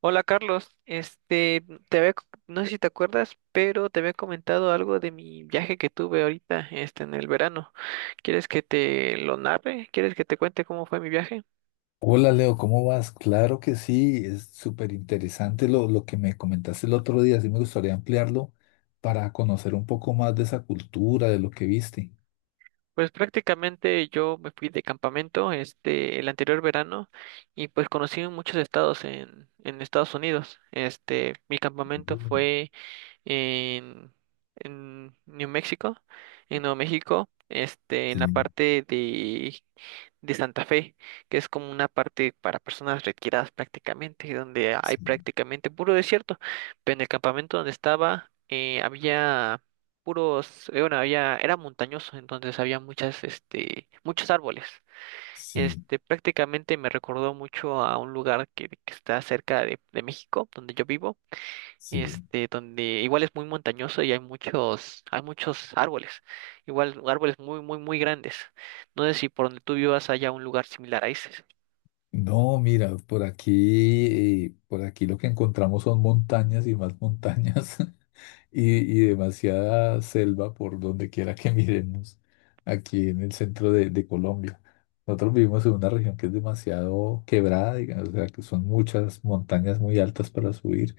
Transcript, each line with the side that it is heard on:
right: Hola Carlos, te había, no sé si te acuerdas, pero te había comentado algo de mi viaje que tuve ahorita, en el verano. ¿Quieres que te lo narre? ¿Quieres que te cuente cómo fue mi viaje?
left: Hola Leo, ¿cómo vas? Claro que sí, es súper interesante lo que me comentaste el otro día, sí me gustaría ampliarlo para conocer un poco más de esa cultura, de lo que viste.
right: Pues prácticamente yo me fui de campamento, el anterior verano y pues conocí muchos estados en Estados Unidos. Mi campamento
left: Mm.
right: fue en, en New México, en Nuevo México, en
left: Sí,
right: la parte de Santa Fe, que es como una parte para personas retiradas prácticamente, donde hay
left: sí,
right: prácticamente puro desierto. Pero en el campamento donde estaba había puros, bueno, había, era montañoso, entonces había muchas, muchos árboles.
left: sí,
right: Prácticamente me recordó mucho a un lugar que está cerca de México, donde yo vivo
left: sí.
right: donde igual es muy montañoso y hay muchos árboles, igual árboles muy, muy, muy grandes. No sé si por donde tú vivas haya un lugar similar a ese.
left: No, mira, por aquí lo que encontramos son montañas y más montañas. Y, y demasiada selva por donde quiera que miremos aquí en el centro de Colombia. Nosotros vivimos en una región que es demasiado quebrada, digamos, o sea, que son muchas montañas muy altas para subir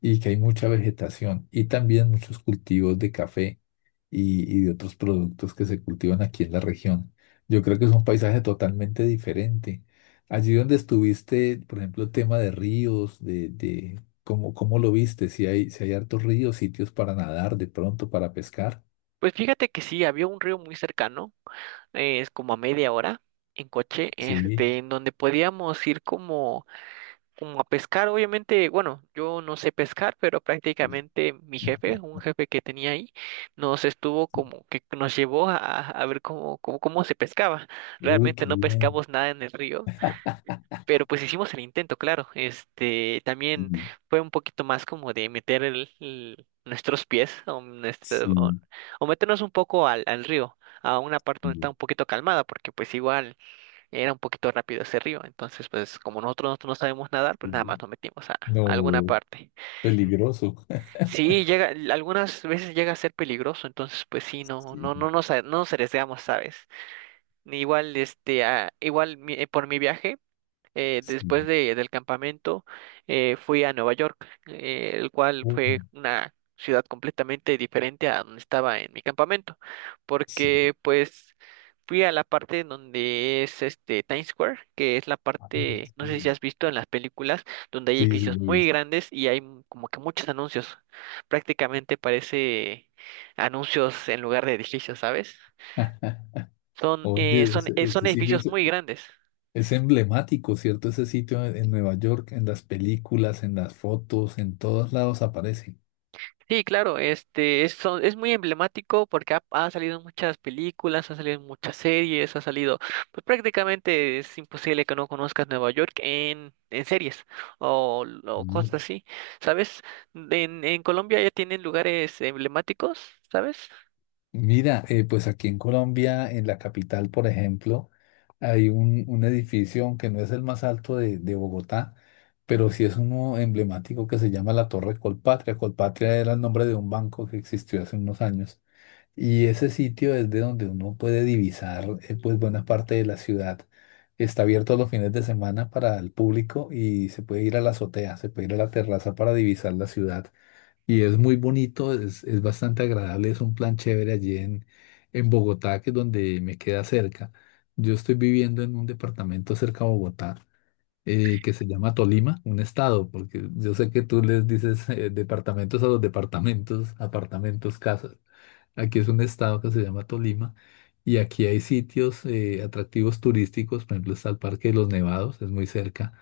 left: y que hay mucha vegetación y también muchos cultivos de café y de otros productos que se cultivan aquí en la región. Yo creo que es un paisaje totalmente diferente. Allí donde estuviste, por ejemplo, el tema de ríos, de cómo, cómo lo viste, si hay, si hay hartos ríos, sitios para nadar de pronto, para pescar.
right: Pues fíjate que sí, había un río muy cercano, es como a media hora en coche,
left: Sí.
right: en donde podíamos ir como, como a pescar. Obviamente, bueno, yo no sé pescar, pero prácticamente mi jefe, un jefe que tenía ahí, nos estuvo como que nos llevó a ver cómo, cómo se pescaba.
left: Uy, qué
right: Realmente no
left: bien.
right: pescamos nada en el río. Pero pues hicimos el intento, claro. Este también fue un poquito más como de meter nuestros pies o,
left: Sí,
right: o meternos un poco al río, a una parte donde está
left: sí,
right: un poquito calmada, porque pues igual era un poquito rápido ese río. Entonces, pues como nosotros no sabemos nadar, pues
left: sí,
right: nada más
left: sí.
right: nos metimos a alguna
left: No,
right: parte. En-
left: peligroso.
right: Sí, llega, algunas veces llega a ser peligroso, entonces pues sí, no,
left: Sí,
right: no nos, no nos arriesgamos, ¿sabes? Igual, ah, igual por mi viaje. Después
left: sí.
right: del campamento fui a Nueva York, el cual
left: Uy,
right: fue una ciudad completamente diferente a donde estaba en mi campamento,
left: sí.
right: porque pues fui a la parte en donde es este Times Square, que es la parte, no sé si
left: Sí,
right: has visto en las películas, donde hay
left: sí, sí,
right: edificios
left: lo he
right: muy
left: visto.
right: grandes y hay como que muchos anuncios, prácticamente parece anuncios en lugar de edificios, ¿sabes? Son,
left: Oye, ese,
right: son
left: ese sitio
right: edificios muy grandes.
left: es emblemático, ¿cierto? Ese sitio en Nueva York, en las películas, en las fotos, en todos lados aparece.
right: Sí, claro, es muy emblemático porque ha salido en muchas películas, ha salido en muchas series, ha salido, pues prácticamente es imposible que no conozcas Nueva York en series o
left: Mm.
right: cosas así, ¿sabes? En Colombia ya tienen lugares emblemáticos, ¿sabes?
left: Mira, pues aquí en Colombia, en la capital, por ejemplo, hay un edificio, aunque no es el más alto de Bogotá, pero sí es uno emblemático que se llama la Torre Colpatria. Colpatria era el nombre de un banco que existió hace unos años. Y ese sitio es de donde uno puede divisar pues buena parte de la ciudad. Está abierto los fines de semana para el público y se puede ir a la azotea, se puede ir a la terraza para divisar la ciudad. Y es muy bonito, es bastante agradable, es un plan chévere allí en Bogotá, que es donde me queda cerca. Yo estoy viviendo en un departamento cerca a Bogotá que se llama Tolima, un estado, porque yo sé que tú les dices departamentos a los departamentos, apartamentos, casas. Aquí es un estado que se llama Tolima y aquí hay sitios atractivos turísticos, por ejemplo está el Parque de los Nevados, es muy cerca.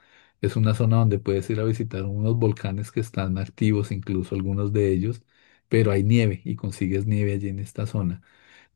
left: Es una zona donde puedes ir a visitar unos volcanes que están activos, incluso algunos de ellos, pero hay nieve y consigues nieve allí en esta zona.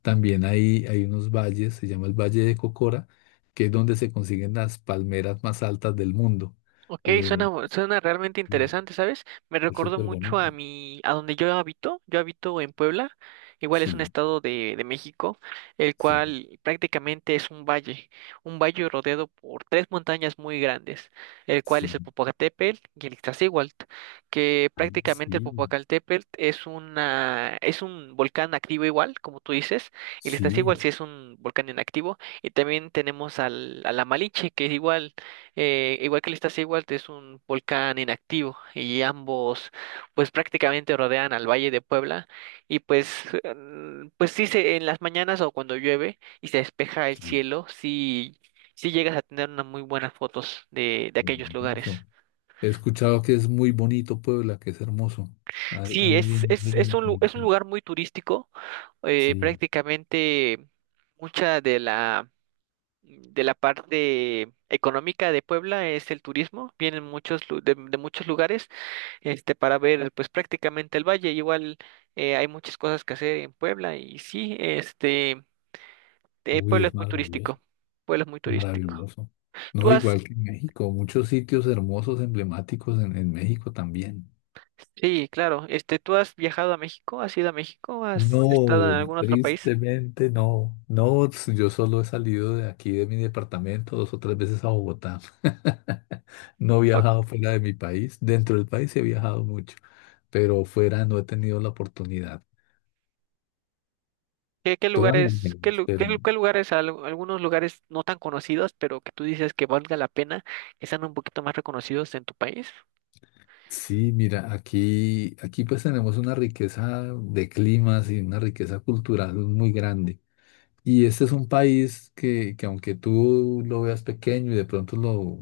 left: También hay unos valles, se llama el Valle de Cocora, que es donde se consiguen las palmeras más altas del mundo.
right: Ok,
left: Eh.
right: suena realmente
left: Mm.
right: interesante, ¿sabes? Me
left: Es
right: recordó
left: súper
right: mucho
left: bonita.
right: a a donde yo habito. Yo habito en Puebla, igual es un
left: Sí,
right: estado de México, el
left: sí,
right: cual prácticamente es un valle rodeado por tres montañas muy grandes, el cual es
left: sí.
right: el Popocatépetl y el Iztaccíhuatl, que
left: Ah,
right: prácticamente el
left: sí,
right: Popocatépetl es un volcán activo igual, como tú dices, y el
left: sí,
right: Iztaccíhuatl sí es un volcán inactivo, y también tenemos a la Malinche, que es igual igual que el Iztaccíhuatl es un volcán inactivo y ambos pues prácticamente rodean al Valle de Puebla y pues pues en las mañanas o cuando llueve y se despeja el
left: sí.
right: cielo sí llegas a tener unas muy buenas fotos de aquellos lugares.
left: Hermoso. He escuchado que es muy bonito Puebla, que es hermoso. Al-
right: Sí,
left: alguien, alguien
right: es
left: me
right: un es un
left: comentó.
right: lugar muy turístico,
left: Sí.
right: prácticamente mucha de la parte económica de Puebla es el turismo, vienen muchos de muchos lugares para ver pues prácticamente el valle. Igual hay muchas cosas que hacer en Puebla y sí,
left: Uy,
right: Puebla
left: es
right: es muy
left: maravilloso,
right: turístico. Puebla es muy turístico.
left: maravilloso. No,
right: ¿Tú has,
left: igual que en México, muchos sitios hermosos, emblemáticos en México también.
right: sí, claro, ¿tú has viajado a México? ¿Has ido a México? ¿Has estado
left: No,
right: en algún otro país?
left: tristemente no. No, yo solo he salido de aquí, de mi departamento, dos o tres veces a Bogotá. No he
right: ¿O
left: viajado fuera de mi país. Dentro del país sí he viajado mucho, pero fuera no he tenido la oportunidad.
right: ¿Qué, qué
left: Todas las
right: lugares, qué,
left: veces,
right: lu- qué,
left: pero
right: lu- qué lugares, algunos lugares no tan conocidos, pero que tú dices que valga la pena, que sean un poquito más reconocidos en tu país?
left: sí, mira, aquí, aquí pues tenemos una riqueza de climas y una riqueza cultural muy grande. Y este es un país que aunque tú lo veas pequeño y de pronto lo,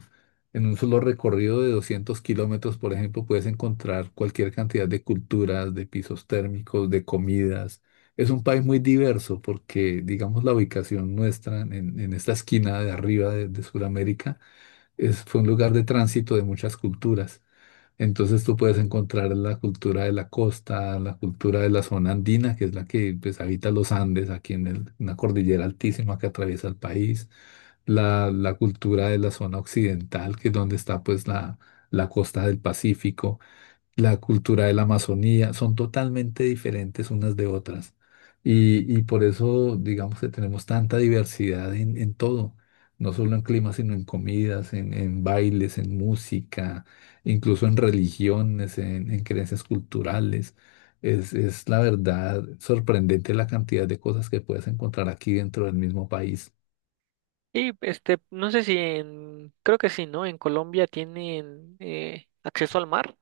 left: en un solo recorrido de 200 kilómetros, por ejemplo, puedes encontrar cualquier cantidad de culturas, de pisos térmicos, de comidas. Es un país muy diverso porque, digamos, la ubicación nuestra en esta esquina de arriba de Sudamérica es, fue un lugar de tránsito de muchas culturas. Entonces tú puedes encontrar la cultura de la costa, la cultura de la zona andina, que es la que pues, habita los Andes, aquí en el- una cordillera altísima que atraviesa el país, la cultura de la zona occidental, que es donde está pues la costa del Pacífico, la cultura de la Amazonía, son totalmente diferentes unas de otras. Y por eso, digamos que tenemos tanta diversidad en todo, no solo en clima, sino en comidas, en bailes, en música, incluso en religiones, en creencias culturales. Es la verdad sorprendente la cantidad de cosas que puedes encontrar aquí dentro del mismo país.
right: Y no sé si en, creo que sí, ¿no? En Colombia tienen acceso al mar,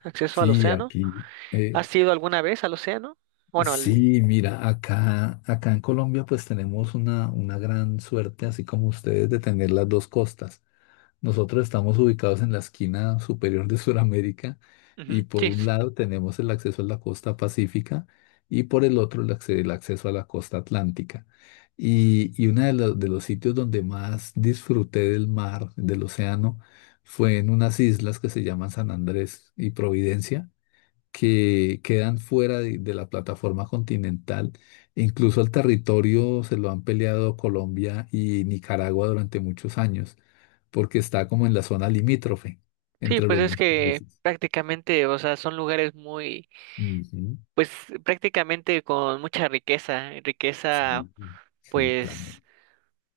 right: acceso al
left: Sí,
right: océano.
left: aquí. Eh.
right: ¿Has ido alguna vez al océano? Bueno, al...
left: Sí, mira, acá, acá en Colombia pues tenemos una gran suerte, así como ustedes, de tener las dos costas. Nosotros estamos ubicados en la esquina superior de Sudamérica y
right: Ujú,
left: por
right: sí,
left: un lado tenemos el acceso a la costa pacífica y por el otro el, acce- el acceso a la costa atlántica. Y uno de los sitios donde más disfruté del mar, del océano, fue en unas islas que se llaman San Andrés y Providencia que quedan fuera de la plataforma continental. Incluso el territorio se lo han peleado Colombia y Nicaragua durante muchos años, porque está como en la zona limítrofe
right: sí,
left: entre
right: pues
left: los
right: es
left: dos
right: que
left: países.
right: prácticamente, o sea, son lugares muy,
left: Ujú.
right: pues prácticamente con mucha riqueza, riqueza,
left: Sí, sí, claro,
right: pues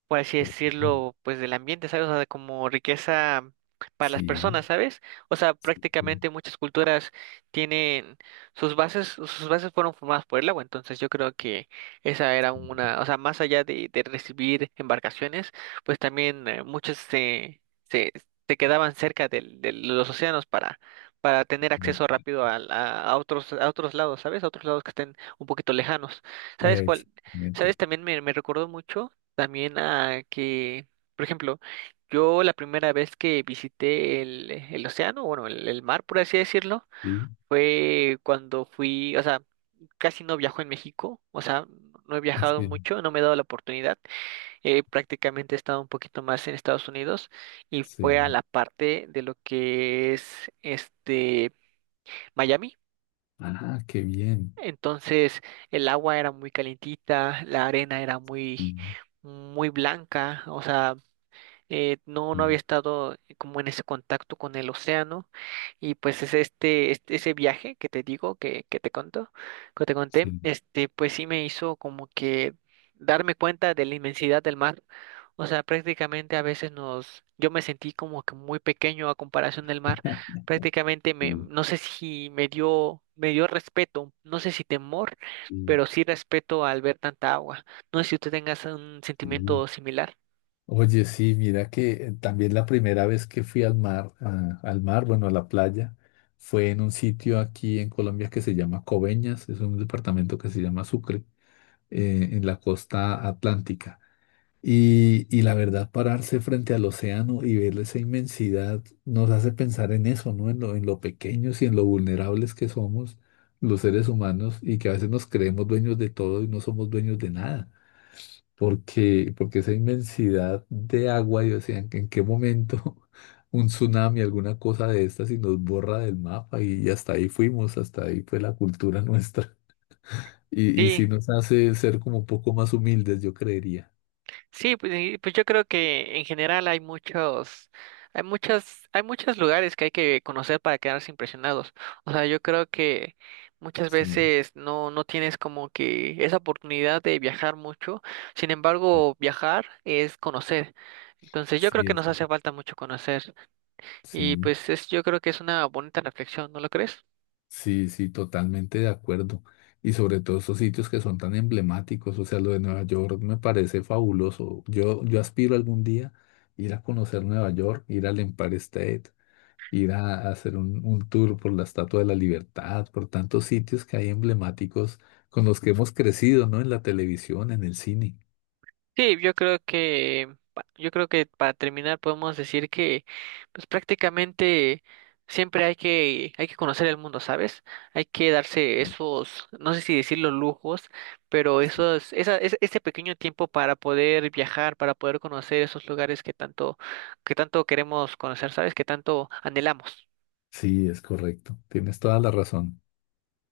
right: por así
left: total.
right: decirlo, pues del ambiente, ¿sabes? O sea, como riqueza para las
left: Sí,
right: personas, ¿sabes? O sea,
left: sí, sí,
right: prácticamente muchas culturas tienen sus bases fueron formadas por el agua, entonces yo creo que esa era
left: sí.
right: una, o sea, más allá de recibir embarcaciones, pues también muchos se, se quedaban cerca los océanos para tener
left: Ve-
right: acceso rápido a otros lados, ¿sabes? A otros lados que estén un poquito lejanos. ¿Sabes cuál? ¿Sabes?
left: exactamente.
right: También me recordó mucho también a que, por ejemplo, yo la primera vez que visité el océano, bueno, el mar, por así decirlo,
left: Sí,
right: fue cuando fui, o sea, casi no viajo en México, o sea, no he viajado
left: sí,
right: mucho, no me he dado la oportunidad, prácticamente he estado un poquito más en Estados Unidos y fue a
left: sí.
right: la parte de lo que es este Miami.
left: Ah, qué bien.
right: Entonces el agua era muy calientita, la arena era
left: Sí,
right: muy, muy blanca, o sea, no, no había
left: sí,
right: estado como en ese contacto con el océano y pues es ese viaje que te digo, que te conto, que te conté,
left: sí.
right: pues sí me hizo como que darme cuenta de la inmensidad del mar. O sea, prácticamente a veces yo me sentí como que muy pequeño a comparación del mar. Prácticamente
left: Sí,
right: no sé si me dio, me dio respeto, no sé si temor, pero sí respeto al ver tanta agua. No sé si usted tenga un
left: sí, sí.
right: sentimiento similar.
left: Oye, sí, mira que también la primera vez que fui al mar, a- al mar, bueno, a la playa, fue en un sitio aquí en Colombia que se llama Coveñas, es un departamento que se llama Sucre, en la costa atlántica. Y la verdad, pararse frente al océano y ver esa inmensidad nos hace pensar en eso, ¿no? En lo pequeños y en lo vulnerables que somos los seres humanos y que a veces nos creemos dueños de todo y no somos dueños de nada porque, porque esa inmensidad de agua, y o sea, ¿en qué momento un tsunami, alguna cosa de estas, y nos borra del mapa? Y hasta ahí fuimos, hasta ahí fue la cultura nuestra. Y sí
right: Sí.
left: nos hace ser como un poco más humildes, yo creería.
right: Sí, pues, pues yo creo que en general hay muchos, hay muchas, hay muchos lugares que hay que conocer para quedarse impresionados. O sea, yo creo que muchas
left: Sí,
right: veces no, no tienes como que esa oportunidad de viajar mucho. Sin
left: sí,
right: embargo, viajar es conocer. Entonces yo creo
left: sí,
right: que
left: es-
right: nos hace falta mucho conocer. Y
left: sí,
right: pues es, yo creo que es una bonita reflexión, ¿no lo crees?
left: sí, sí, totalmente de acuerdo. Y sobre todo esos sitios que son tan emblemáticos, o sea, lo de Nueva York me parece fabuloso. Yo aspiro algún día ir a conocer Nueva York, ir al Empire State, ir a hacer un tour por la Estatua de la Libertad, por tantos sitios que hay emblemáticos con los que hemos crecido, ¿no? En la televisión, en el cine.
right: Sí, yo creo que, yo creo que para terminar podemos decir que, pues prácticamente siempre hay que conocer el mundo, ¿sabes? Hay que darse esos, no sé si decirlo lujos, pero esos, ese pequeño tiempo para poder viajar, para poder conocer esos lugares que tanto queremos conocer, ¿sabes? Que tanto anhelamos.
left: Sí, es correcto. Tienes toda la razón.